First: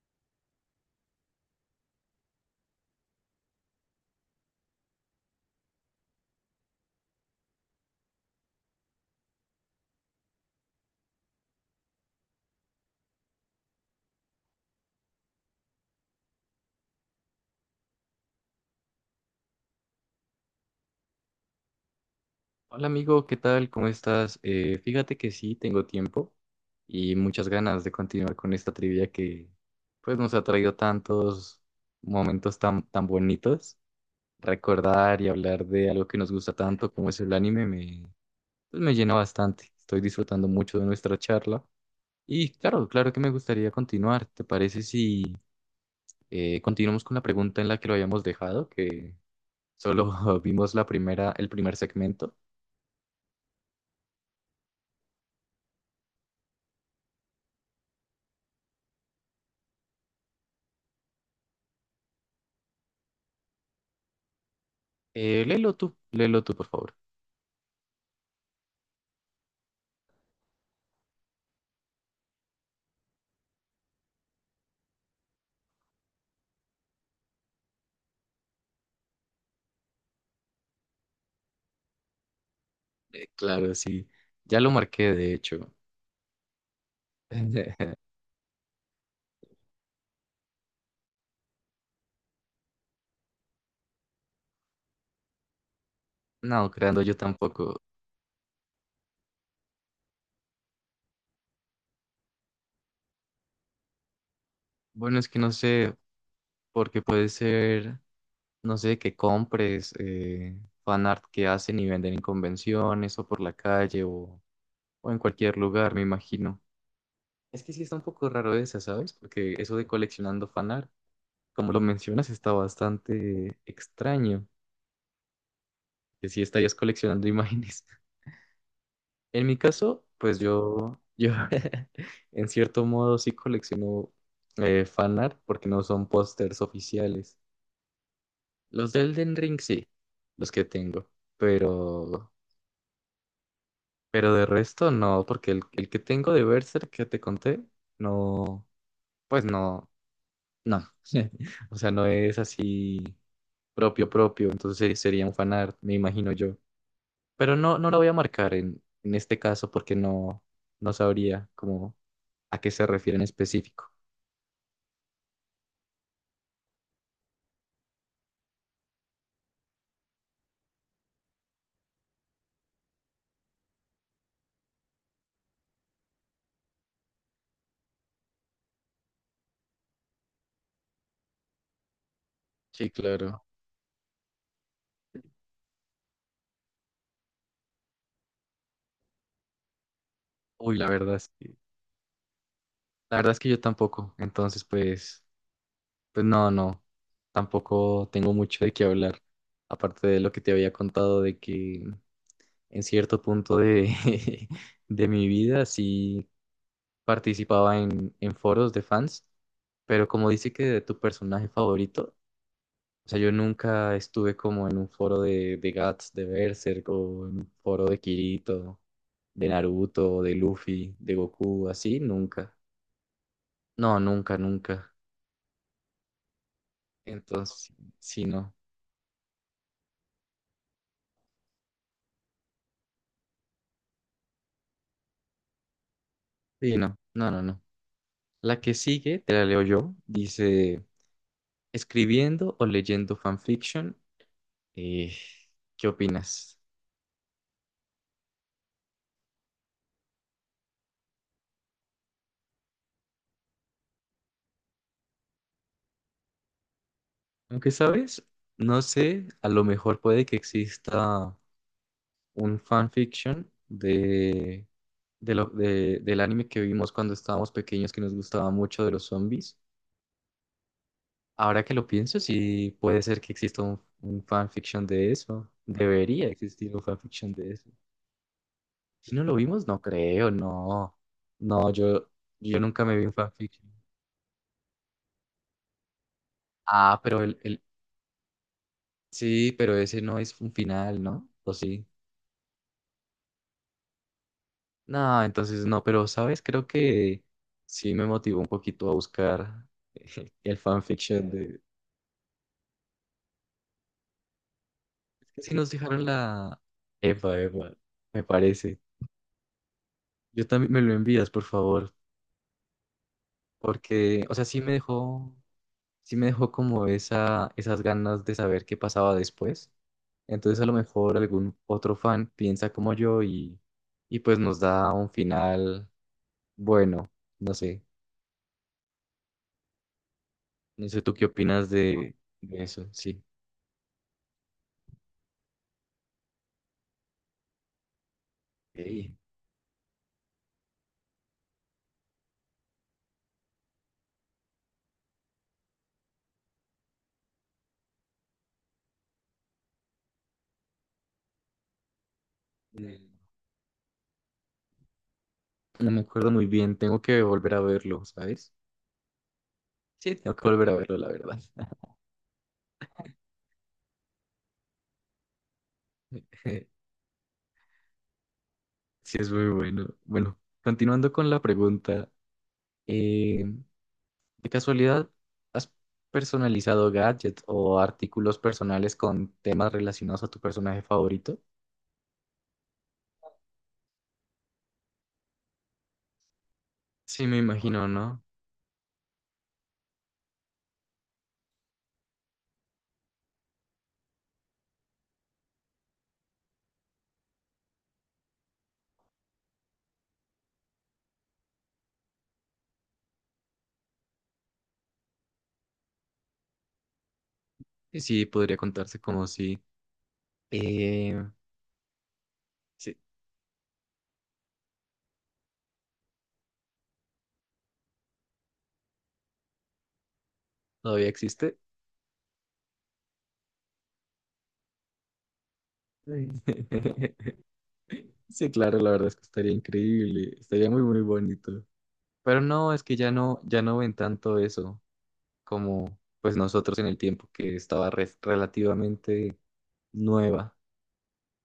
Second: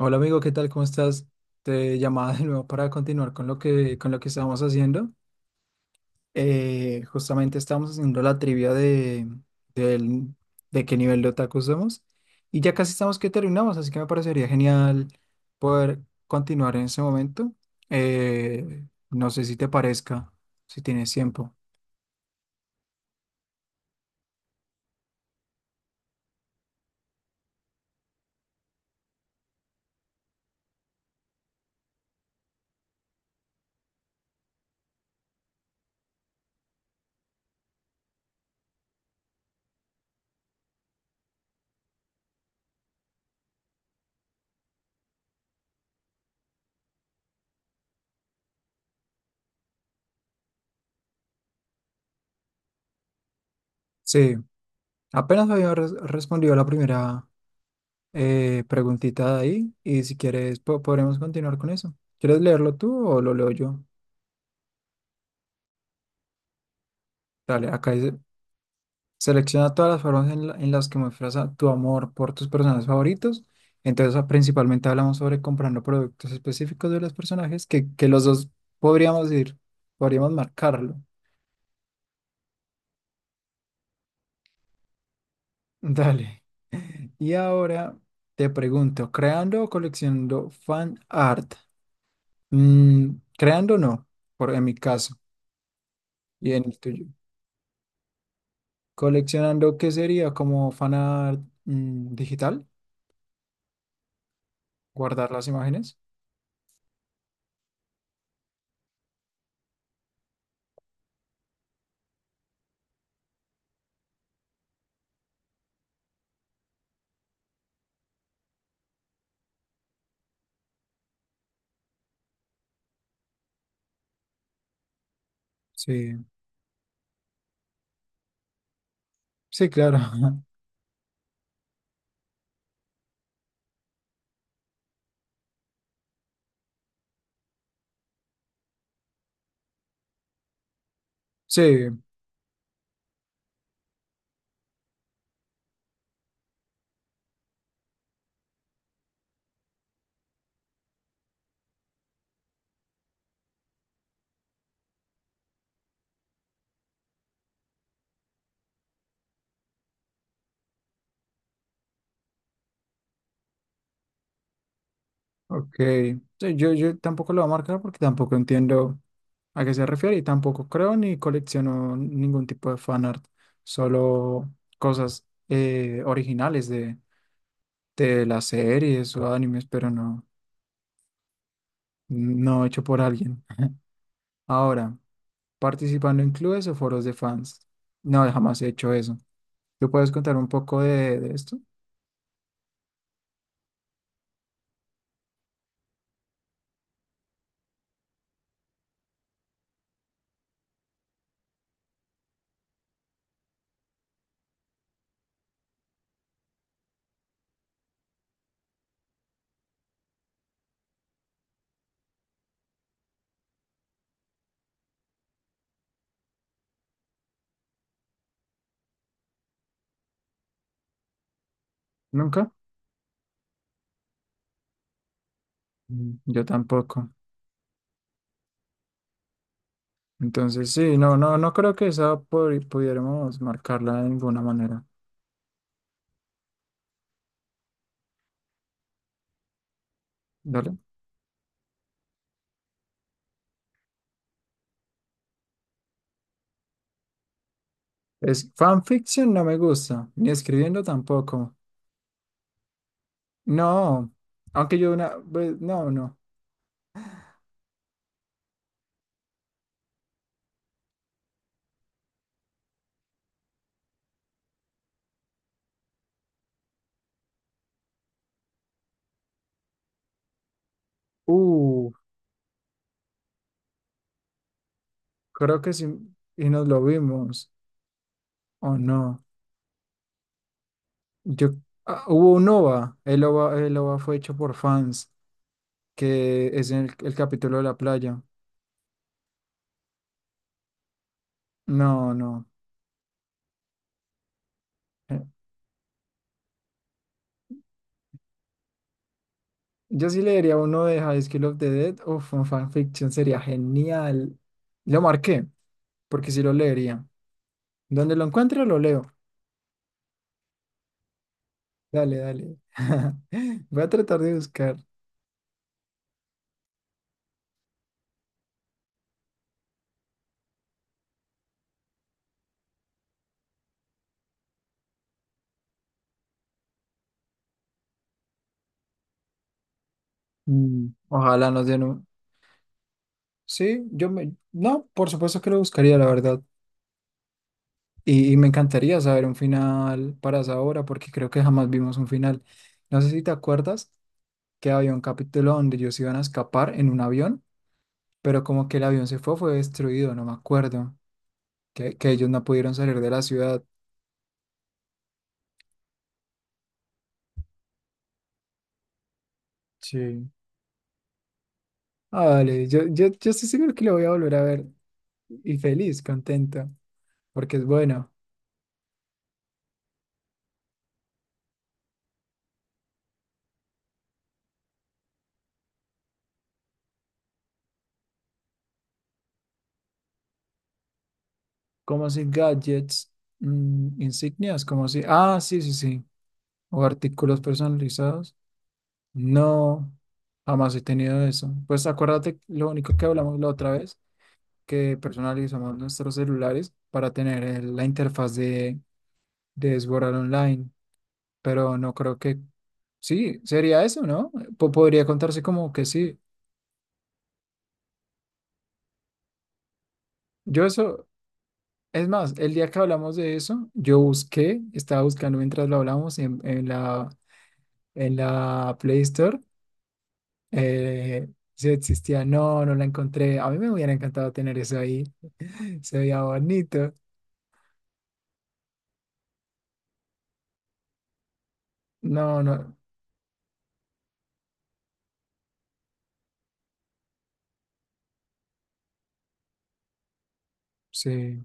Hola amigo, ¿qué tal? ¿Cómo estás? Te llamaba de nuevo para continuar con lo que estábamos haciendo. Justamente estábamos haciendo la trivia de, del- de qué nivel de otaku somos, y ya casi estamos que terminamos, así que me parecería genial poder continuar en ese momento. No sé si te parezca, si tienes tiempo. Hola amigo, ¿qué tal? ¿Cómo estás? Fíjate que sí, tengo tiempo y muchas ganas de continuar con esta trivia que pues nos ha traído tantos momentos tan bonitos. Recordar y hablar de algo que nos gusta tanto como es el pues, me llena bastante. Estoy disfrutando mucho de nuestra charla y claro, claro que me gustaría continuar. ¿Te parece si continuamos con la pregunta en la que lo habíamos dejado, que solo vimos la primera, el primer segmento? Sí, apenas había respondido a la primera preguntita de ahí, y si quieres podremos continuar con eso. ¿Quieres leerlo tú o lo leo yo? Léelo tú, léelo tú, por favor. Dale, acá dice: selecciona todas las formas en las que muestras tu amor por tus personajes favoritos. Entonces, ah, principalmente hablamos sobre comprando productos específicos de los personajes que los dos podríamos ir, podríamos marcarlo. Claro, sí. Ya lo marqué, de hecho. Dale. Y ahora te pregunto, ¿creando o coleccionando fan art? Mm, creando no, por, en mi caso, y en No, el creando tuyo. yo tampoco. ¿Coleccionando qué sería como fan art, mm, digital? Bueno, es ¿Guardar que las no sé, imágenes? porque puede ser, no sé, que compres fanart que hacen y venden en convenciones o por la calle o en cualquier lugar, me imagino. Es que sí está un poco raro esa, ¿sabes? Porque eso de coleccionando fanart, como lo mencionas, está bastante extraño, Sí, que sí estarías coleccionando imágenes. En mi sí, claro. caso, pues yo en cierto modo sí colecciono fanart porque no son pósters oficiales. Los de Elden Ring sí, los que tengo, Sí, pero, pero de resto no, porque el que tengo de Berserk que te conté, no, pues no, no. O sea, no es así propio propio, entonces sería un fanart, me imagino yo. Pero no, no lo voy a marcar en este caso porque no, no sabría cómo a qué se refiere en específico. ok. Sí, yo tampoco lo voy a marcar porque tampoco entiendo a qué se refiere, y tampoco creo ni colecciono ningún tipo de fanart, solo cosas originales de las series o animes, pero no, no hecho Sí, por alguien. claro. Ahora, participando en clubes o foros de fans. No, jamás he hecho eso. ¿Tú puedes contar un Uy, poco de esto? la verdad es que yo tampoco. Entonces, pues, pues no, no, tampoco tengo mucho de qué hablar. Aparte de lo que te había contado de que en cierto punto de mi vida sí participaba en foros de fans, pero como dice que de tu personaje favorito, o sea, yo nunca estuve como en un foro de Guts, de Berserk o en un foro de Kirito de Naruto, de Luffy, de Goku, así, ¿Nunca? nunca. No, nunca, nunca. Mm, yo tampoco. Entonces, sí, no. Entonces, sí, no, no, no creo que esa pudiéramos marcarla de ninguna manera. Sí, no. No, no, no. La que sigue, te la leo yo, Dale. dice, escribiendo o leyendo fanfiction, eh, ¿qué opinas? Es fanfiction, no me gusta, ni escribiendo tampoco. No, aunque yo una vez, no, no. Aunque sabes, no sé, a lo mejor puede que exista un fanfiction de del anime que vimos cuando estábamos pequeños que nos gustaba mucho de los zombies. Ahora que lo Uh, pienso, sí puede ser que exista un fanfiction de eso. creo que sí, Debería y nos existir lo un fanfiction vimos, de eso. o Si no. no lo vimos, no creo, no. Yo, No, ah, hubo un yo nunca OVA, me vi un el OVA, fanfiction. el OVA fue hecho por fans, que es el, Ah, el pero capítulo de la playa. sí, pero ese no es un final, ¿no? ¿O sí? No, no. No, entonces no, pero sabes, creo que sí me motivó un poquito a buscar Yo sí leería el uno de High fanfiction School of de... the Dead. Uf, un fanfiction sería genial. Lo Es marqué, que sí nos dejaron porque sí lo la... leería. Epa, epa, Donde me lo encuentro, lo parece. leo. Yo también me lo envías, por favor. Dale, dale. Voy a tratar Porque, de o sea, buscar. Sí me dejó como esa, esas ganas de saber qué pasaba después. Entonces a lo mejor algún otro fan piensa como yo y pues nos da un final bueno. No sé, Mm, no sé tú qué ojalá nos opinas den un... de eso, sí. Sí, yo me... No, por supuesto que lo buscaría, la verdad. Y me encantaría Ey, saber un final para esa obra, porque creo que jamás vimos un final. No sé si te acuerdas que había un capítulo donde ellos iban a escapar en un avión, pero como que el avión fue destruido, no me acuerdo. Que ellos no pudieron salir de eh, la ciudad. no me acuerdo muy bien, tengo que volver a verlo, ¿sabes? Sí, Sí. tengo que volver a verlo, la verdad. Ah, vale, yo estoy seguro que lo voy a volver a ver, y feliz, contento, porque es bueno. Sí, es muy bueno. Bueno, continuando con la pregunta. eh, ¿De casualidad has personalizado gadgets o artículos personales con temas relacionados a tu personaje favorito? Como si gadgets, mm, insignias, como si, ah, sí, sí, sí, o Sí, me artículos imagino, ¿no? personalizados. No, jamás he tenido eso. Pues acuérdate, lo único que hablamos la otra vez, que personalizamos nuestros celulares para tener la interfaz de Sword Art Online. Pero no creo que sí, sería eso, ¿no? Podría contarse como que sí. Y sí, podría contarse como si... Yo eso, Eh, es más, el día que sí, hablamos de eso, yo busqué, estaba buscando mientras lo hablamos en la Play Store, todavía eh, existe. si existía, no, no la encontré. A mí me hubiera encantado tener eso ahí, se veía Sí, bonito. sí, claro, la verdad es que estaría increíble, estaría muy bonito. Pero No, no, no, es que ya no, ya no ven tanto eso como pues nosotros en el tiempo que estaba relativamente nueva. sí,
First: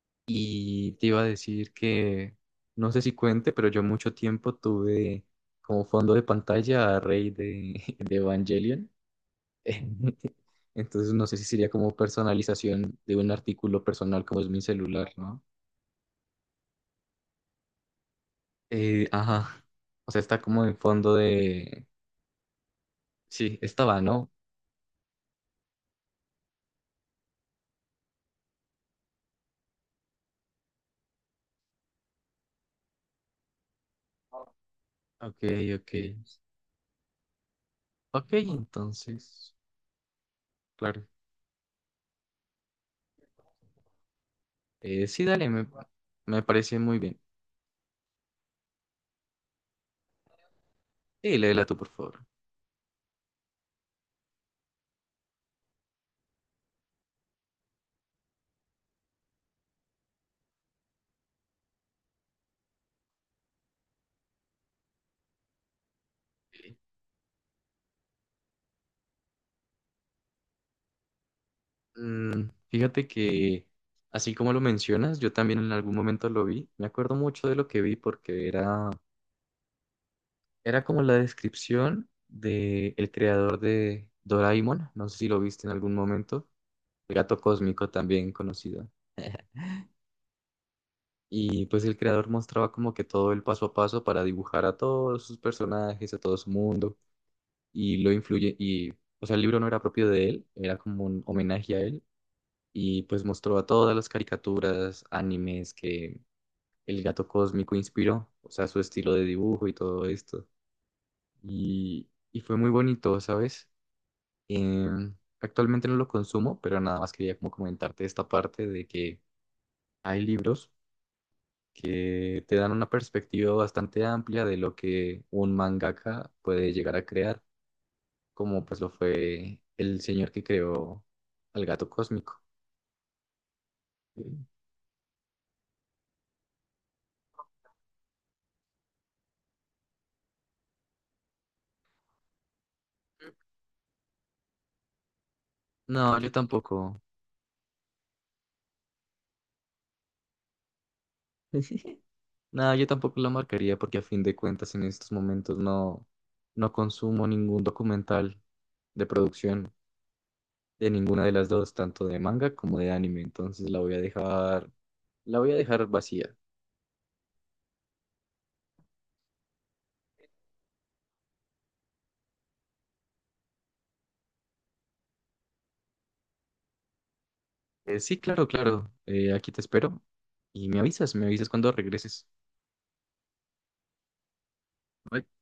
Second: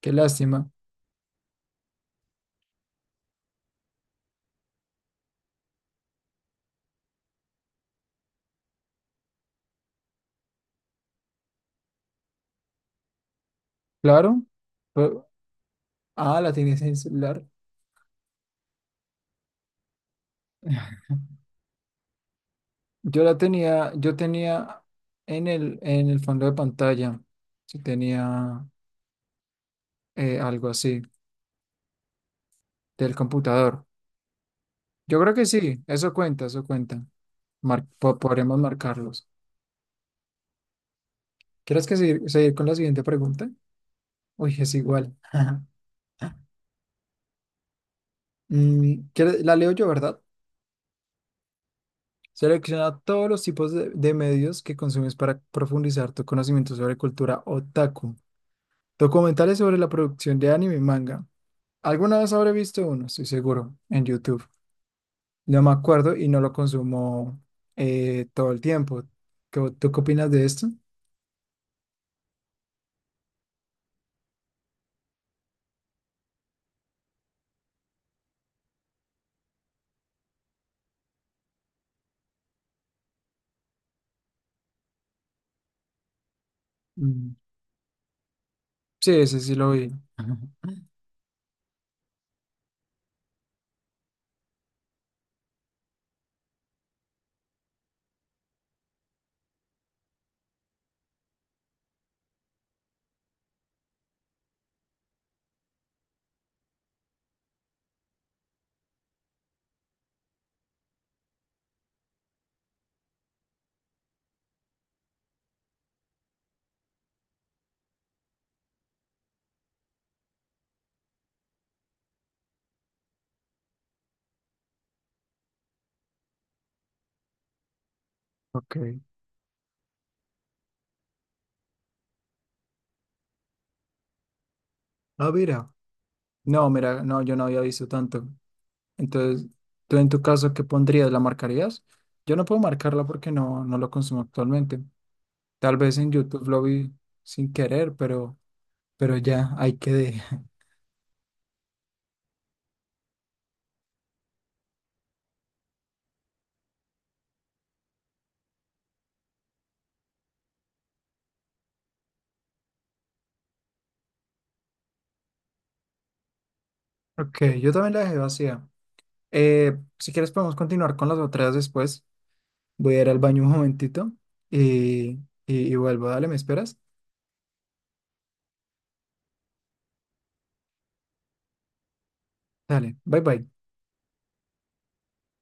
qué lástima. Y te iba a decir que, no sé si cuente, pero yo mucho tiempo tuve como fondo de pantalla a Rey de Evangelion. Entonces no sé si sería como personalización de un artículo personal como Claro, es mi celular, pero- ¿no? ah, la tienes en el celular. Ajá. O sea, está como en fondo de... Yo la Sí, tenía, estaba, yo ¿no? tenía en el fondo de pantalla, si tenía algo así del computador. Yo creo Ok, que sí, ok. eso cuenta, eso cuenta. Ok, Podremos marcarlos. entonces, claro. ¿ Seguir con la siguiente pregunta? Uy, es igual. Sí, dale, me parece muy bien. Mm, ¿quieres- la leo yo, ¿verdad? Y léela tú, por favor. Selecciona todos los tipos de medios que consumes para profundizar tu conocimiento sobre cultura otaku. Documentales sobre la producción de anime y manga. ¿Alguna vez habré visto uno? Estoy seguro, en YouTube. No me acuerdo y no lo consumo todo el tiempo. ¿Qué- ¿tú qué opinas de esto? Fíjate que, así como lo mencionas, yo también en algún momento lo vi. Me acuerdo mucho de lo que vi era como la descripción del creador de Doraemon. No sé si lo viste en algún momento. El Mm, gato cósmico también conocido. sí, ese sí lo vi. Y pues el creador mostraba como que todo el paso a paso para dibujar a todos sus personajes, a todo su mundo. Y lo influye. Y, o sea, el libro no era propio de él, era como un homenaje a él. Y pues mostró a todas las caricaturas, animes que el gato cósmico inspiró, o sea, su estilo de dibujo y todo esto. Y fue muy bonito, ¿sabes? Em, actualmente no lo consumo, pero nada más quería como comentarte esta parte de que hay libros que te dan una perspectiva bastante amplia de lo que un mangaka puede llegar a crear, como Ok. pues lo fue el señor que creó al gato cósmico. Ah, mira. No, mira, no, yo no había visto tanto. Entonces, ¿tú en tu caso qué pondrías? ¿La marcarías? Yo no puedo marcarla porque no, no lo consumo actualmente. Tal vez en No, yo YouTube lo vi tampoco. sin querer, pero ya, ahí quedé. No, yo tampoco la marcaría porque a fin de cuentas en estos momentos no, no consumo ningún documental de producción de ninguna de las dos, tanto de manga como de anime, entonces la voy a dejar, la voy a dejar vacía. Ok, yo también la dejé vacía. Si quieres podemos continuar con las otras después. Voy a ir al baño un momentito y, y vuelvo. Dale, ¿me esperas? Sí, claro, claro, aquí te espero y me avisas cuando regreses. Dale, bye bye. Bye.